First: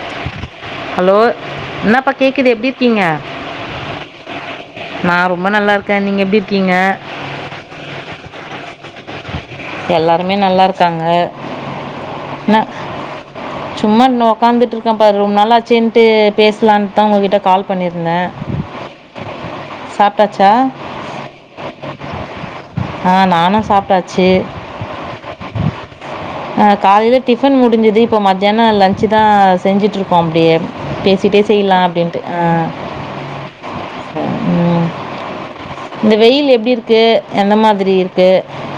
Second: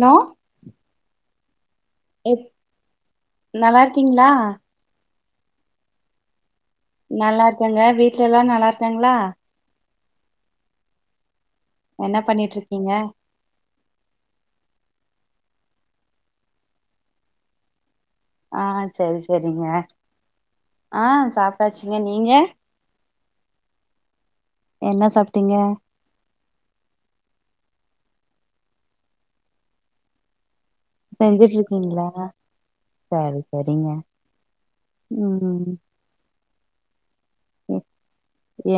No hello என்னப்பா கேக்குது எப்டி இருக்கீங்க நல்லா இருக்கீங்களா நா ரொம்ப நல்லா இருக்கே நீங்க எப்டி இருக்கீங்க நல்லா இருக்கேங்க வீட்ல எல்லா நல்லா இருக்காங்களா எல்லாருமே நல்லா இருக்காங்க என்ன பண்ணிட்டிருக்கீங்க சும்மா இன்னு உக்காந்துட்டிருக்கே பாரு ரொம் நாள் ஆச்சேன்ட்டு பேசலான் தா உங்ககிட்டே கால் பண்ணிருந்தே ஆ சேரி சேரிங்க ஆ சாப்டாச்சுங்க நீங்க ஆ நானு சாப்ட்டாச்சி என்ன சாப்ட்டீங்க ஆ காலைல டிஃபன் முடிஞ்சது இப்போ மதியானோ லஞ்சு தா செஞ்சுட்டிருக்கோ அப்டியே செஞ்சுட்டிருக்கீங்களா சரி செரிங்க ம். உம் ம் இந்த வெயில் எப்டி இருக்கு எந்த மாதிரி இருக்கு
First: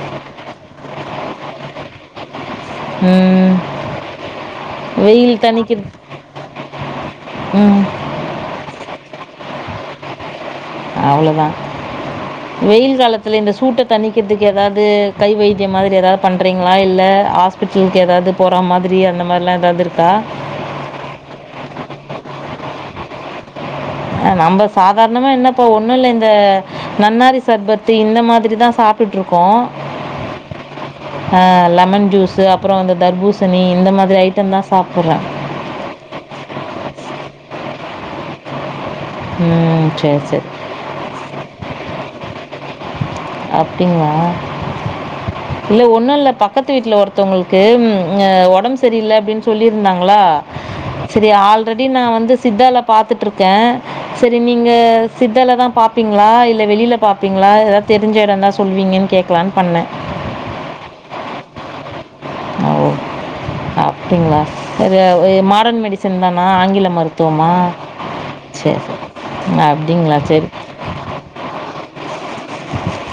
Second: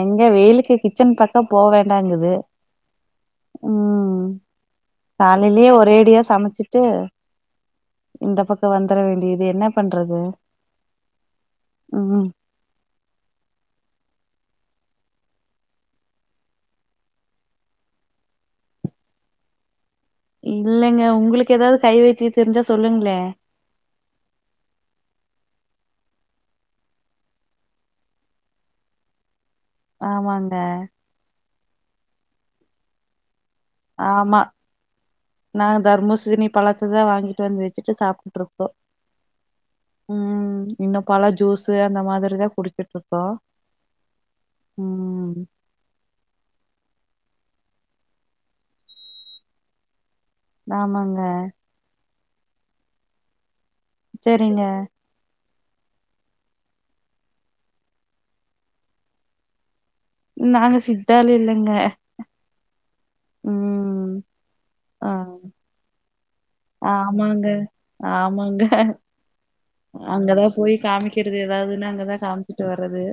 எங்க வெயிலுக்கு கிச்சன் பக்கோ போ வேண்டாங்குது ம் ம் வெயில் காலையிலயே தணிக்கற்த் ஒரேடியா சமைச்சிட்டு ம் இந்த பக்கோ வந்தர வேண்டியது என்னா பண்றது அவ்ளோதா ம் வெய்ல் காலத்துல இந்த சூட்ட தணிக்கிற்துக் எதாவ்து கை வைத்தியம் மாதிரி எதாவ் பண்றீங்ளா இல்ல ஹாஸ் பிட்டல்க் எதாவ்து போற மாதிரி அந்த மாரிலா எதாவ்து இருக்கா இல்லைங்க உங்ளுக் எதாவ்து கை வைத்தியோ தெரிஞ்சா சொல்லுங்ளே அ நம்ப சாதாரணமா என்ன இப்ப ஒன்னுல்ல இந்த நன்னாரி சர்பத்து இந்த மாதிரிதா சாப் ட்டுட்ருக்கோ ஆமாங்க ஆ லெமன் ஜூஸு அப்பறோ இந்த தர்பூசணி இந்த மாதிரி ஆமா ஐட்டம் தா சாப்பிட்றோ நாங்க தர்பூசணி பழத்த தா வாங்கீட் வந் வெச்சுட்டு சாப்ட்டுட்ருக்கோ ம் சேரி சேரி இன்னு பழ ஜூஸு அந்த மாதிரி தா குடிச்சி ட்ருக்கோ அப்டிங்ளா இல்ல ஒன்னுல்ல பக்கத்து வீட்ல ஒருத்தவ்ங்கள்க்கு ம் அ ஒடம் செரியில்ல அப்டின் சொல்லியிருந்தாங்களா ஆமாங்க செரி ஆல்ரெடி நா வந்து சித்தால பாத்துட்ருக்கே செரி செரிங்க நீங்க சித்தால தா பாப்பீங்ளா இல்ல வெளில பாப்பீங்ளா எதாவ்து தெரிஞ்ச எடோ இர்ந்தா சொல்லுவீங்கன் கேக்கலான் பண்ணே நாங்க சித்தால இல்லங்க ஓ ம் அப்டிங்ளா அது ஆ எ மாடன் மெடி சன் தானா ஆங்கில ஆமாங்க மருத்துவமா ஆமாங்க சேர் சே அங்கதா போய் காமிக்கறது எதாவ்துன்னா அங்கதா காம்ச்சிட்டு வரது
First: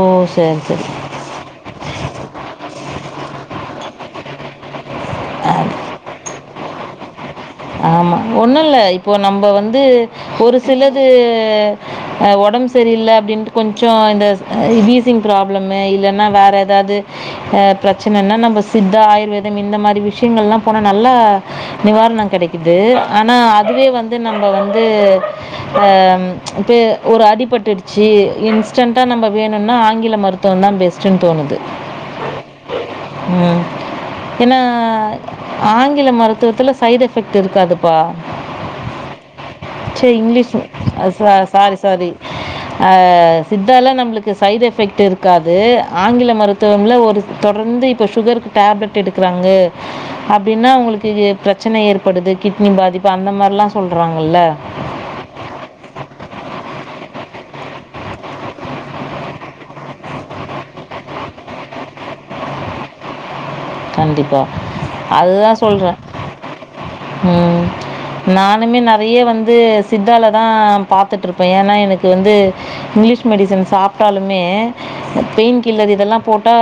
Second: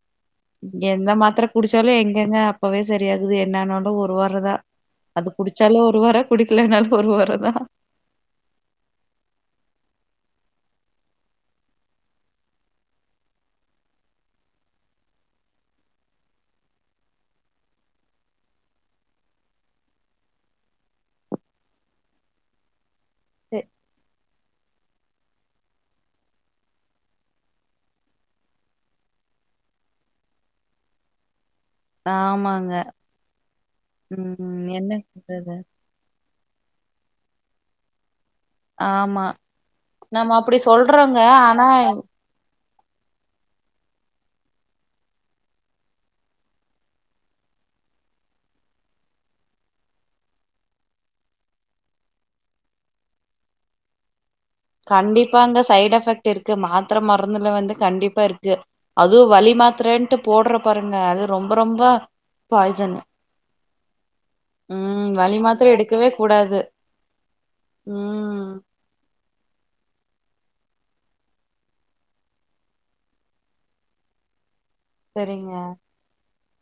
ஓ சேர் செரி இந்த மாத்திர குடிச்சாலு எங்கங்க அப்பவே சரியாகுது என்னனாலு ஒரு வார தா அது குடிச்சாலு ஒரு வாரோ குடிக்கலேனாலு ஒரு வாரோந்தா ஒன்னுல்ல இப்போ நம்ப வந்து ஒரு சிலது அ ஒடம் செரியில்ல அப்டின்ட்டு கொஞ்சோ இந்த அ வீசிங் ப்ராப்ளமு இல்லன்னா வேற எதாவ்து அ பிரச்சனன்னா நம்ம சித்தா, ஆயுர்வேதம் இந்த மாரி விஷ்யங்கள்லா போனா நல்லா நிவார்ணம் கெடைக்கிது ஆனா அதுவே வந்து நம்ம வந்து அ இப்ப ஒரு அடிபட்டுடுச்சி இன்ஸ் டன்ட்டா நம்ப வேணுன்னா ஆங்கில மருத்துவந்தா பெஸ்ட்டுன் தோணுது ஆமாங் ம் ஏனா என்ன பண்றது ஆங்கில மருத்துவத்துல சைட் எஃபெக்ட் இருக்காது ப்பா ஆமா சே நம்ம அப்டி இங்லீஸு அ சொல்றோங்க சா ஆனா சாரி சாரி ஆ சித்தால நம்ளுக்கு சைட் எஃபெக்ட் இருக்காது ஆங்கில மருத்துவமில்ல ஒரு தொடர்ந்து இப்ப சுகருக்கு டேப்லெட் எடுக்றாங்க அப்டின்னா அவுங்களுக்கு இது பிரச்சனை ஏற் படுது கிட்னி பாதிப்பு அந்த மாரிலா சொல்றாங்கல்ல கண்டிப்பாங்க சைட் எஃபெக்ட்டிருக்கு மாத்தர, மருந்துல வந்து கண்டிப்பா இருக்கு அது வலி மாத்ரன்ட்டு போட்றோ பாருங்க அது ரொம்ப ரொம்ப பாய்சனு கண்டிப்பா வலி அதுதா மாத்திர சொல்றே எடுக்கவே கூடாது ம் ம் நானுமே நறய வந்து சித்தாலதா பார்த்துட்டுருப்பேன் ஏன்னா எனக்கு வந்து இங்கிலீஷ் மெடிசன் சாப்ட்டாலுமே சரிங்க பெயின் கில்லர் இதெல்லா போட்டா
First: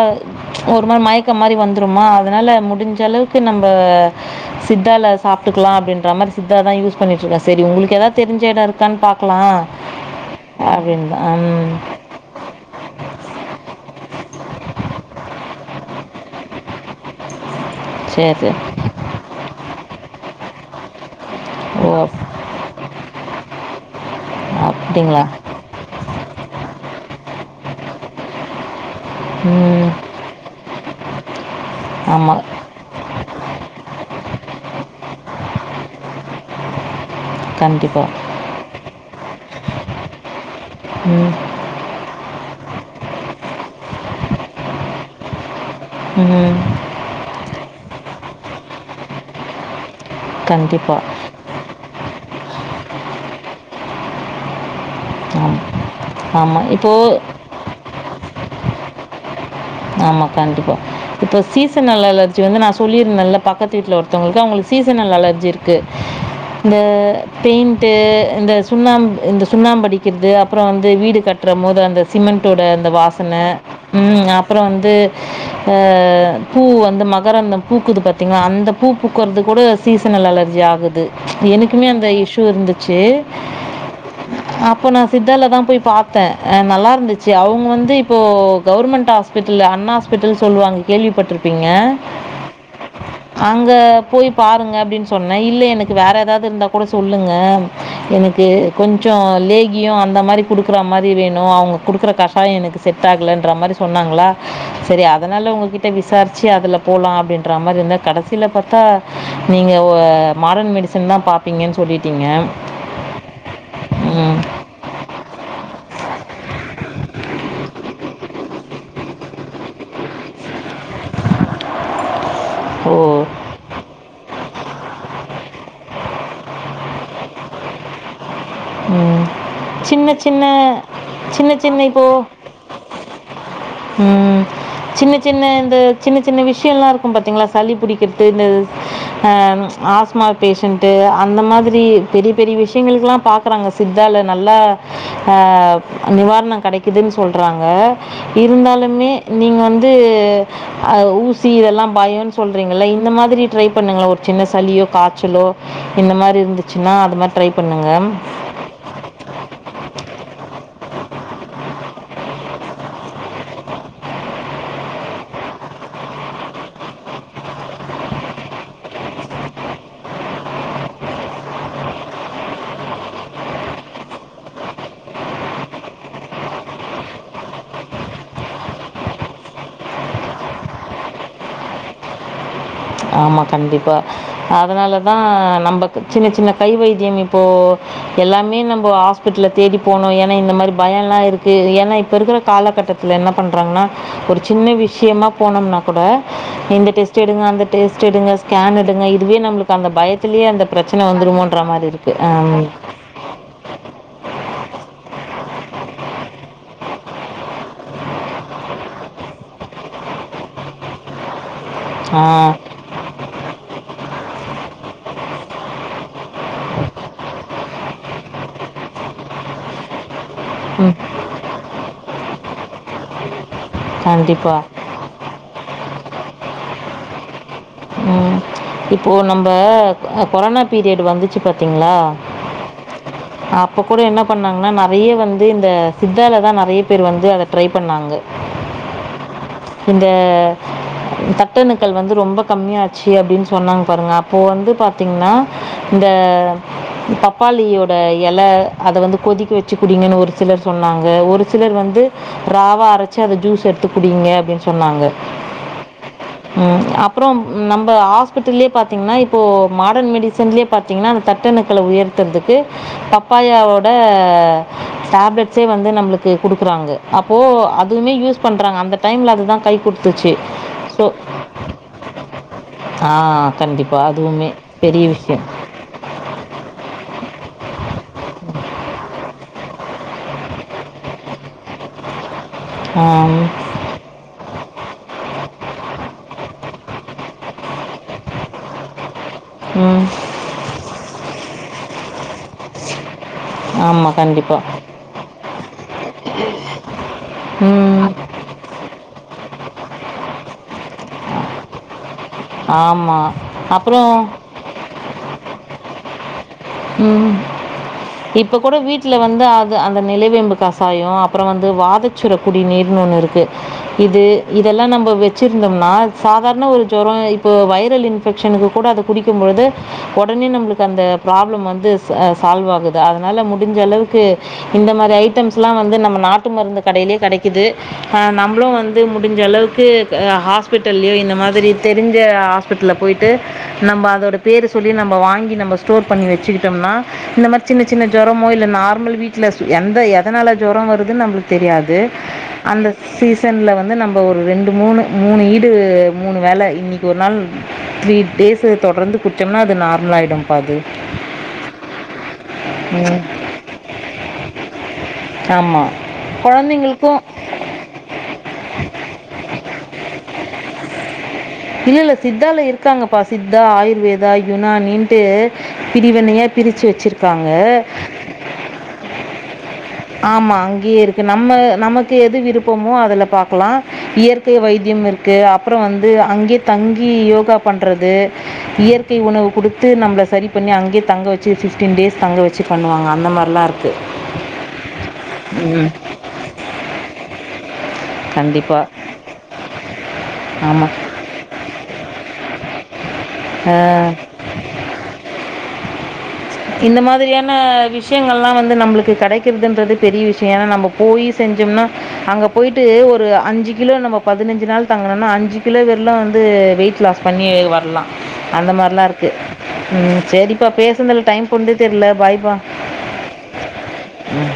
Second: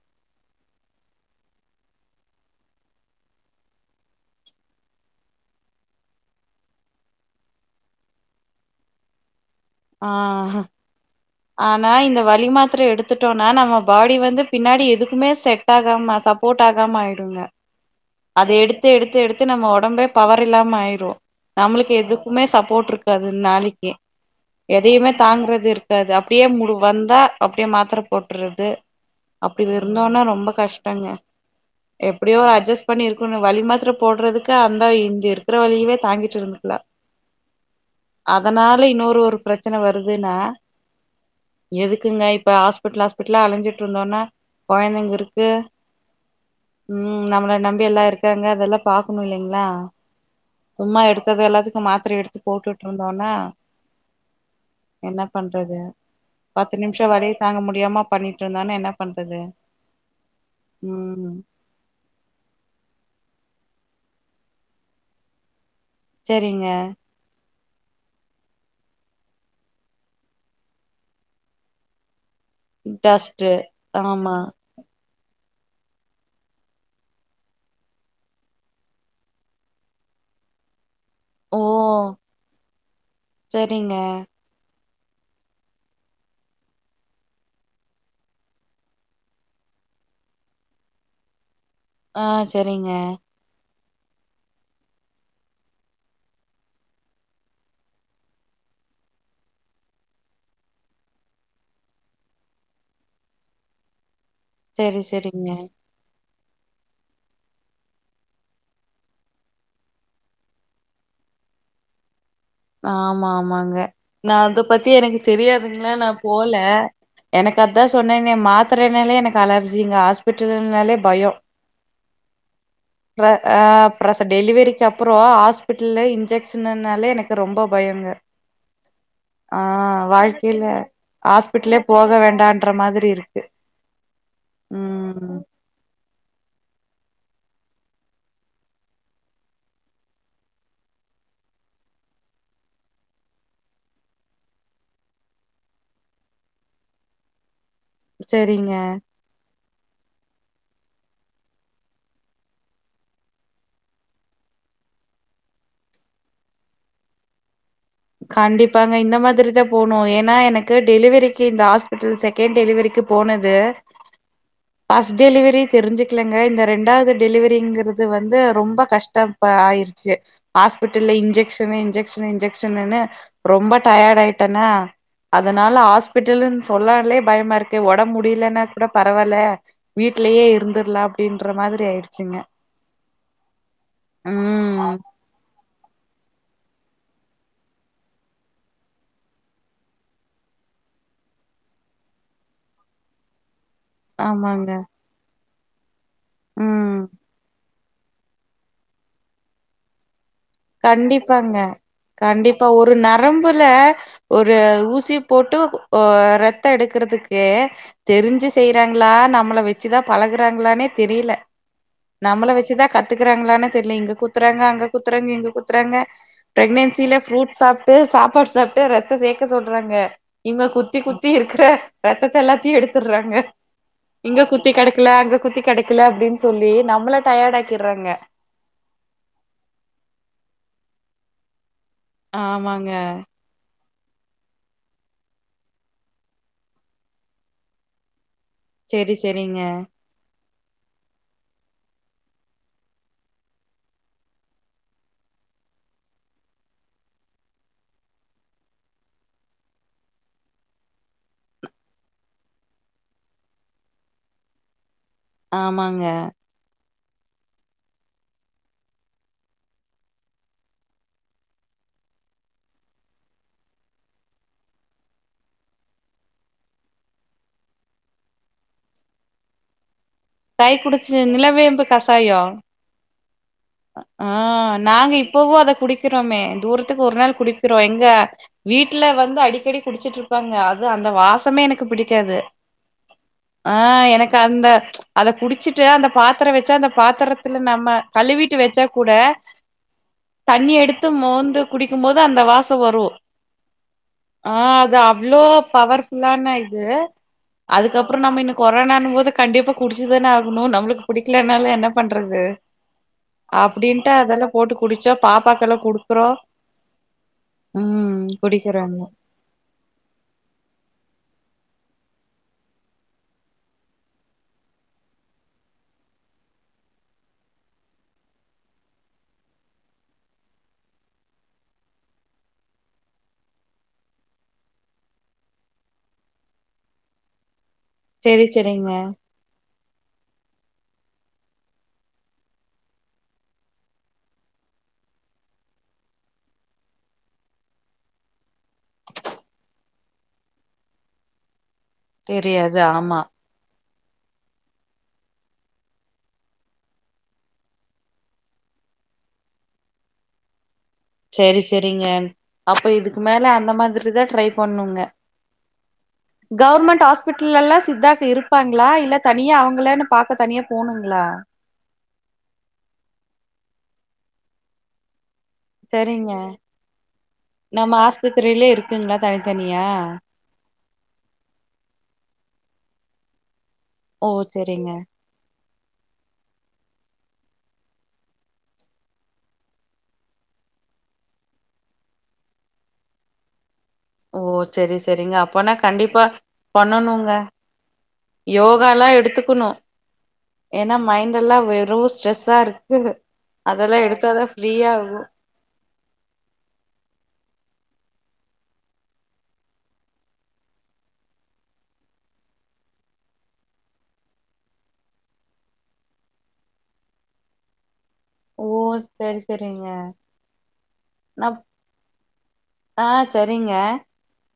ஒரு மாரி மயக்கம் மாரி வந் ந்துரூமா அதனால முடிஞ்சளவுக்கு நம் சித்தால சாப்டுக்கலா அப்டின்ற மாரி சித்தாதா யூஸ் பண்ணிட்டுருக்கேன் சரி உங்களுக்கு ஏதாவத் தெரிஞ்ச எடம் இருக்கான் பாக் கலாம் ஆ அப்டின்னுதா ம் ஆனா இந்த வலி மாத்திரை எடுத்துட்டோம்னா நம்ம பாடி வந்து பின்னாடி எதுக்குமே செட் டாகம சப்போர்ட் ஆகாம ஆயிடுங்க சரி, அத சரி. எடுத்தெ எடுத்தெ எடுத்தே நம்ம ஒடம்பே பவர் இல்லாம ஆயிரோ நம்மளுக்கு ஓ! எதுக்குமே சப்போர்ட் இருக்காது நாளைக்கி எதயுமே அப்டிங்களா? தாங்குறது இருக் காது அப்டியே மூட் வந்தா அப்டியே மாத்திர போட்றுது அப்டி ம். விருந்தாலூ ரொம்ப கஷ்டங்க ஆமா. எப்டியோ ஒரு அட்ஜஸ்ட் பண்ணியிருக்கணோ வலி மாத்திர போட்றதுக்கு அந்த இங்க இருக்கிற வலியவே தாங்கிட்டு இருந்துக்கலா கண்டிப்பா அதனால இன்னொரு ஒரு பிரச்சனை வருதுனா ம் எதுக்குங்க இப்போ ஹாஸ்பிட்டல் ஹாஸ்பிட்லா அலஞ்சிட்டு இருந்தோன்னா கொழந்தைங்க இருக்கு ம் ம் நம்மள நம்பியெல்லா இருக்காங்க அதெல்லா பாக்கணோ இல்லைங்களா சும்மா கண்டிப்பா. எடுத்தது எல்லாத்து... அந்த மாத்திர எடுத்து போட்டுட்டு இருந்தோன்னா ஆமா. பண்றது ஆமா. பத்து இப்போ நிமிஷோ வலிய தாங்க முடியாம பண்ணிட்டுருந்தோன்னா என்ன பண்றது ஆமா கண்டிப்பா ம் இப்ப சீசன் நாள்ல அத் வந்து நா சொல்லிருந்தேன்ல பக்கத்து வீட்ல ஒருத்தவங்களுக்கு அவங்களுக்கு சீசனல் அலர்ஜி இருக்கு சரிங்க இந்த பெயிண்ட்டு இந்த சுண்ணாம்பு இந்த சுண்ணாம்படிக்கிறது அப்றோ வந்து வீடு கட்றம் போது அந்த சிமெண்டோட அந்த வாசனை டஸ்ட்டு ம் ஆமா அப் வந்து அ பூ வந்து மகரந்தம் பூக்குது பாத்தீங்களா அந்தப் பூ பூக்கற்து கூட சீசனல் அலர்ஜி ஆகுது ஓ எனக்குமே அந்த இஸ்யூ இருந்துச்சு சரிங்க அப்போ நா சித்தால தா போய் பாத்தேன் அ நல்லா இருந்துச்சு அவங்க வந்து இப்போ கவர்மெண்ட் ஆஸ் பிட்டல் அண்ணா ஹாஸ்பிட்டல் சொல்லுவாங்க கேள்விப்பட்ருப்பீங்க ஆ சரிங்க அங்க போய் பாருங்க அப்டின் சொன்னே இல்ல எனக்கு வேற ஏதாவது இருந்தா கூட சொல்லுங்க எனக்கு கொஞ்சோ லேகியம் அந்த மாதிரி குடுக்குற மாரி வேணும் அவங்க குடுக்குற கஷ் யோம் எனக்கு செட் ஆகலன்ற மாரி சொன்னாங்களா செரி சரி செரிங்க அதனால உங்க கிட்ட விசாரிச்சு அதுல போலா அப்டின்ற மாரி இருந்தே கடசில பாத்தா நீங்க வே மாடர்ன் மெடி சன்ஸ் தா பாப்பீங்கன்னு சொல்லிட்டீங்க ஆமா ஆமாங்க நா ம் அத பத்தி எனக்கு தெரியாதுங்களா நா போல எனக்கு அத்தா சொன்னனே மாத்தரைனாலே எனக்கு அலர்ஜிங்க ஹாஸ்பிட்டல்னாலே பயம்! ஓ அ அப்பிரச டெலிவரிக்கு அப்பறே ஹாஸ்பிட்டல்ல இன்ஜெக்ஷ்ன்னாலே எனக்கு ரொம்ப பயங்க ம். [inaudible] ஆ சின்ன சின்ன வாழ்க்கையில சின்ன ஹாஸ்பிட்லே சின்ன இப்போ போக வேண்டான்ற மாதிரி இருக்கு ம் சின்ன ம் சின்ன இந்த சின்ன சின்ன விஷயம்ல்லா இருக்கு பாத்தீங்களா சளி புடிக்கிற்து இந்த அ ஆஸ்மா பேஷன்ட்டு அந்த மாதிரி பெரிய பெரிய விஷயங்களுக்குல்லா பாக் பாக்குறாங்க சித்தால நல்லா ஆ நிவார்ண கெடைக்குதுன்னு சொல்றாங்க செரிங்க இருந்தாலுமே நீங்க வந்து அ ஊசி இதெல்லா பயோன் சொல்றீங்கள்ல இந்த மாதிரி ட்ரை பண்ணுங்ள ஒரு சின்ன சளியோ காய்ச்சலோ இந்த மாரி இருந்துச்சுன்னா அது மாதிரி ட்ரை பண்ணுங்க கண்டிப்பாங்க இந்த மாதிரி தா போனு ஏன்னா எனக்கு டெலிவரிக்கு இந்த ஹாஸ்பிட்டல் செ கன்ட் டெலிவரிக்கு போனது ஃபஸ்ட் டெலிவரி தெரிஞ்சுக்கலங்க இந்த ரெண்டாவது டெலிவரிங்கிறது வந்து ரொம்ப கஷ்டம் ப ஆயிருச்சு ஹாஸ்பிட்டல்ல இன்ஜெக்ஷனு இன்ஜெக்ஷனு இன்ஜெ க்ஷனு ரொம்ப டயர்ட் ஆயிட்டனா அதனால ஹாஸ்பிட்டலுன் சொல்லாலே பயமா இருக்கு ஒடம்பு முடியலனா கூட பரவால வீட்லயே இருந்துர்லா அப்டின்ற மாதிரி ஆயிடுச்சுங்க ஆமா கண்டிப்பா ம் அதனாலதா நம்ம சின்ன சின்ன கை வைத்தியம் இப்போ எல்லாமே நம்ம ஹாஸ் பிட்டல தேடி போனோ ஏன்னா இந்த மாரி பயலா இருக்கு ஏன்னா இப்ப இருக்கிற காலகட்டத்துல என்ன பண்றாங்ன்னா ஒரு ஆமாங்க சின்ன விஷயமா போனோம்னா கூட இந்த ம் டெஸ்ட் எடுங்க அந்த டெஸ்ட் எடுங்க ஸ்கேன் எடுங்க இதுவே நம்மளுக்கு அந்த பயத்திலயே அந்த பிரச்சன கண்டிப்பாங்க. வந்துருமோன்ற மாரி இருக்கு ஆ ம் கண்டிப்பா. ஒரு நரம்புல ஒரு ஊசி போட்டு ஒ ரத்தோ எடுக்கறதுக்கே தெரிஞ்சு செய்றாங்ளா நம்மள வச்சுதா பழகுறாங்களானே தெரில நம்மள ஆ வச்சுதா கத்துக்குறாங்களானே தெரில இங்க குத்துறாங்க அங்க குத்துறாங்க இங்க குத்துறாங்க ப்ரகனன்சில ஃப்ரூட் சாப்ட்டு சாப்பாடு சாப்ட்டு ரத்தோ சேக்க சொல்றாங்க இங்க குத்தி குத்தி இருக்குற ரத்தத்த எல்லாத்தையு எடுத்துர்றாங்க இங்க குத்தி கண்டிப்பாக கெடைக்கல அங்க குத்தி கெடைக்கல அப்டின் சொல்லி நம்மள டயர்ட் ஆக் ம் இப்போ நம்ம கொரோனா பீரியட் வந்துச்சு பாத்தீங்ளா ஆமாங்க அப்ப கூட என்ன பண்ணாங்கன்னா நெறைய வந்து இந்த சித்தால தா நெறைய பேர் வந்து அத ட்ரை பண்ணாங்க சேரி செரிங்க இந்த தட்டணுக்கள் வந்து ரொம்ப கம்மியாச்சு அப்டின் சொன்னாங்க பாருங்க அப்போ வந்து பாத்தீங்னா இந்த பப்பாளியோட இல அத வந்து கொதிக்க வச்சு குடிங்கன்னு ஒரு சிலர் சொன்னாங்க ஒரு சிலர் வந்து ராவா அரச்சு அத ஜூஸ் எடுத்து குடிங்க அப்டின் சொன்னாங்க ஆமாங்க ம் அப் ப்றோ நம்ம ஹாஸ்பிட்டல்லயே பாத்தீங்ன்னா இப்போ மாடர்ன் மெடிசன்லயே பாத்தீங்ன்னா இந்த தட்டணுக்கள உயர் ததுறதுக்கு பப்பாயாவோட டேப்லெட்ஸே வந்து நம்மளுக்கு குடுக்குறாங்க அப்போ அதுமே யூஸ் பண்றாங்க அந்த டைம்ல அது தா கை குடுத்துச்சு கை சோ குடிச்சு நிலவேம்பு கசாயோ ஆ கண்டிப்பாக ஆ அதுவுமே பெரிய நாங்க விஷயம் இப்பவு அத குடிக்கிறோமே தூரத்துக்கு ஒரு நாள் குடிக்கிறோ எங்க வீட்ல வந்து அடிக்கடி குடிச்சிட்டு இருப்பாங்க அது அந்த வாசமே எனக்கு பிடிக்காது ஆம் ஆ எனக்கு அந்த அத குடிச்சுட்டு அந்த பாத்தரோ வச்சா அந்த பாத்திரத்துல நம்ம கழுவிட் டு வெச்சா கூட ம் தண்ணி எடுத்து மோந்து குடிக்கும் போது அந்த வாசோ வரு ஆமாம் ஆ கண்டிப்பாக அது அவ்ளோ பவர்ஃபுல்லான இது ம் அதுக்கப்புறோ நம்ம இன்னு கொரோனானும் போது கண்டிப்பா குடிச்சுதானே ஆகணு நம்ப்ளுக்கு பிடிக்கலனாலு என்ன பண்றது ஆமா அப்டின்ட்டு அதெல்லா போட்டு குடிச்சோ பாப்பாக்கெல்லா குடுக்குறோ ம் ம் இப்ப கூட குடிக்கிறாங்க வீட்ல வந்து அ ந்த அந்த நிலவேம்பு கசாயோ அப்புற வந்து வாதச்சுர குடி நீர்ன் ஒன்னு இருக்கு இது இதெல்லா நம்ப வெச்சிருந்தோம்னா சாதாரண ஒரு ஜொரோ இப்போ வைரல இன் ஃபெக்ஷனுக்கு கூட அது குடிக்கும்பொழுது உடனே நம்ப்ளுக்கு அந்த ப்ராப்ளம் வந்து ச சால்வ் ஆகுது அதனால முடிஞ்சளவுக்கு இந்த மாரி ஐட்டம்ஸ்லா வந்து நம்ம நாட்டு மருந்து கடையிலே கெடைக்கிது அ செரி நம்ப்ளு செரிங்க வந்து மு மடிஞ்சளவுக்கு க ஹாஸ்பிட்டல்லியோ இந்த மாதிரி தெரிஞ்ச ஹாஸ்பிட்ல்ல போய்ட்டு நம்ப அதோட பேரு சொல்லி நம்ப வாங்கி நம்ப ஸ்டோர் பண்ணி வெச்சுகிட்டோம்னா இந்த மாரி சின்ன சின்ன ஜொரமோ இல்ல நார்மல் வீட்ல எந்த எ எதனால ஜொரோ வருதுன் நம்ப்ளுக் தெரியாது தெரியாது அந்த ஆமா சீ சன்ல வந்து நம்ப ஒரு ரெண்டு மூணு மூணு ஈடு மூணு வேல இன்னிக்கொரு நாள் த்ரீ டேஸு தொடர்ந்து குட்ச்சோம்னா அது நார்மல் ஆயிடும்ப்பா அது செரி செரிங்க அப்ப இதுக்கு மேல அந்த மாதிரிதா ட்ரை பண்ணுங்க ஆமாம் கவுர்மெண்ட் குழந்தைங்களுக்கும் ஹாஸ்பிட்டலெல்லா சித்தாக்கு இருப்பாங்ளா இல்ல தனியா அவங்களனு பாக்க தனியா போணுங்ளா இல்ல இல்ல சித்தால இருக்காங்கப்பா சித்தா ஆயுர்வேதா யுனானீன்ட்டு செரிங்க பிரிவினையா பிரிச்சு வெச்சிருக்காங்க நம்ம ஆஸ்பத்திரியிலே இருக்குங்களா தனித்தனியா ஆமா அங்கியே இருக் கு நம்ம நமக்கு எது விருப்பமோ அதுல பாக்கலா ஓ இயற்கை செரிங்க வைத்தியம் இருக் க்கு அப்புறோ வந்து அங்க்யே தங்கி யோகா பண்றது இயற்கை உணவு குடு த்து நம்ப்ள சரி பண்ணி அங்க்யே தங்க வெச்சு ஃபிஃப்டீன் டேஸ் தங்க வெச்சு பண்ணுவாங்க அந்த மாரிலா இருக் ஓ செரி செரிங்க அப்பன்னா ம் கண்டிப்பா பண்ணனுங்க கண்டிப்பாக யோகால்லா எடுத்துக்குணு ஏனா மைண்டெல்லா வெறு ஸ் ட்ரெஸ்ஸாருக்கு அதெல்லா ஆமாம் எடுத்தாதா ஃப்ரீயா ஆகு இந்த மாதிரியான விஷ்யங்கல்லா வந்து நம்ப்ளுக்கு கெடைக்குறதுன்றது பெரிய விஷயோ ஏனா நம்ப போய் செஞ்சோம்னா அங்க போயிட்டு ஒரு அஞ்சு கிலோ நம்ம பதினஞ்சு நாள் தங்குனனா அஞ்சு கிலோ வெர்லோ வந்து வெயிட் லாஸ் பண்ணி வர்லா ஓ அந்த மாரில்லா இருக்கு செரி செரிங்க ம் சேரிப்பா பேசுந்துல் டைம் நா போன்தே தெர்ல பாய்ப்பா ஆ செரிங்க ம்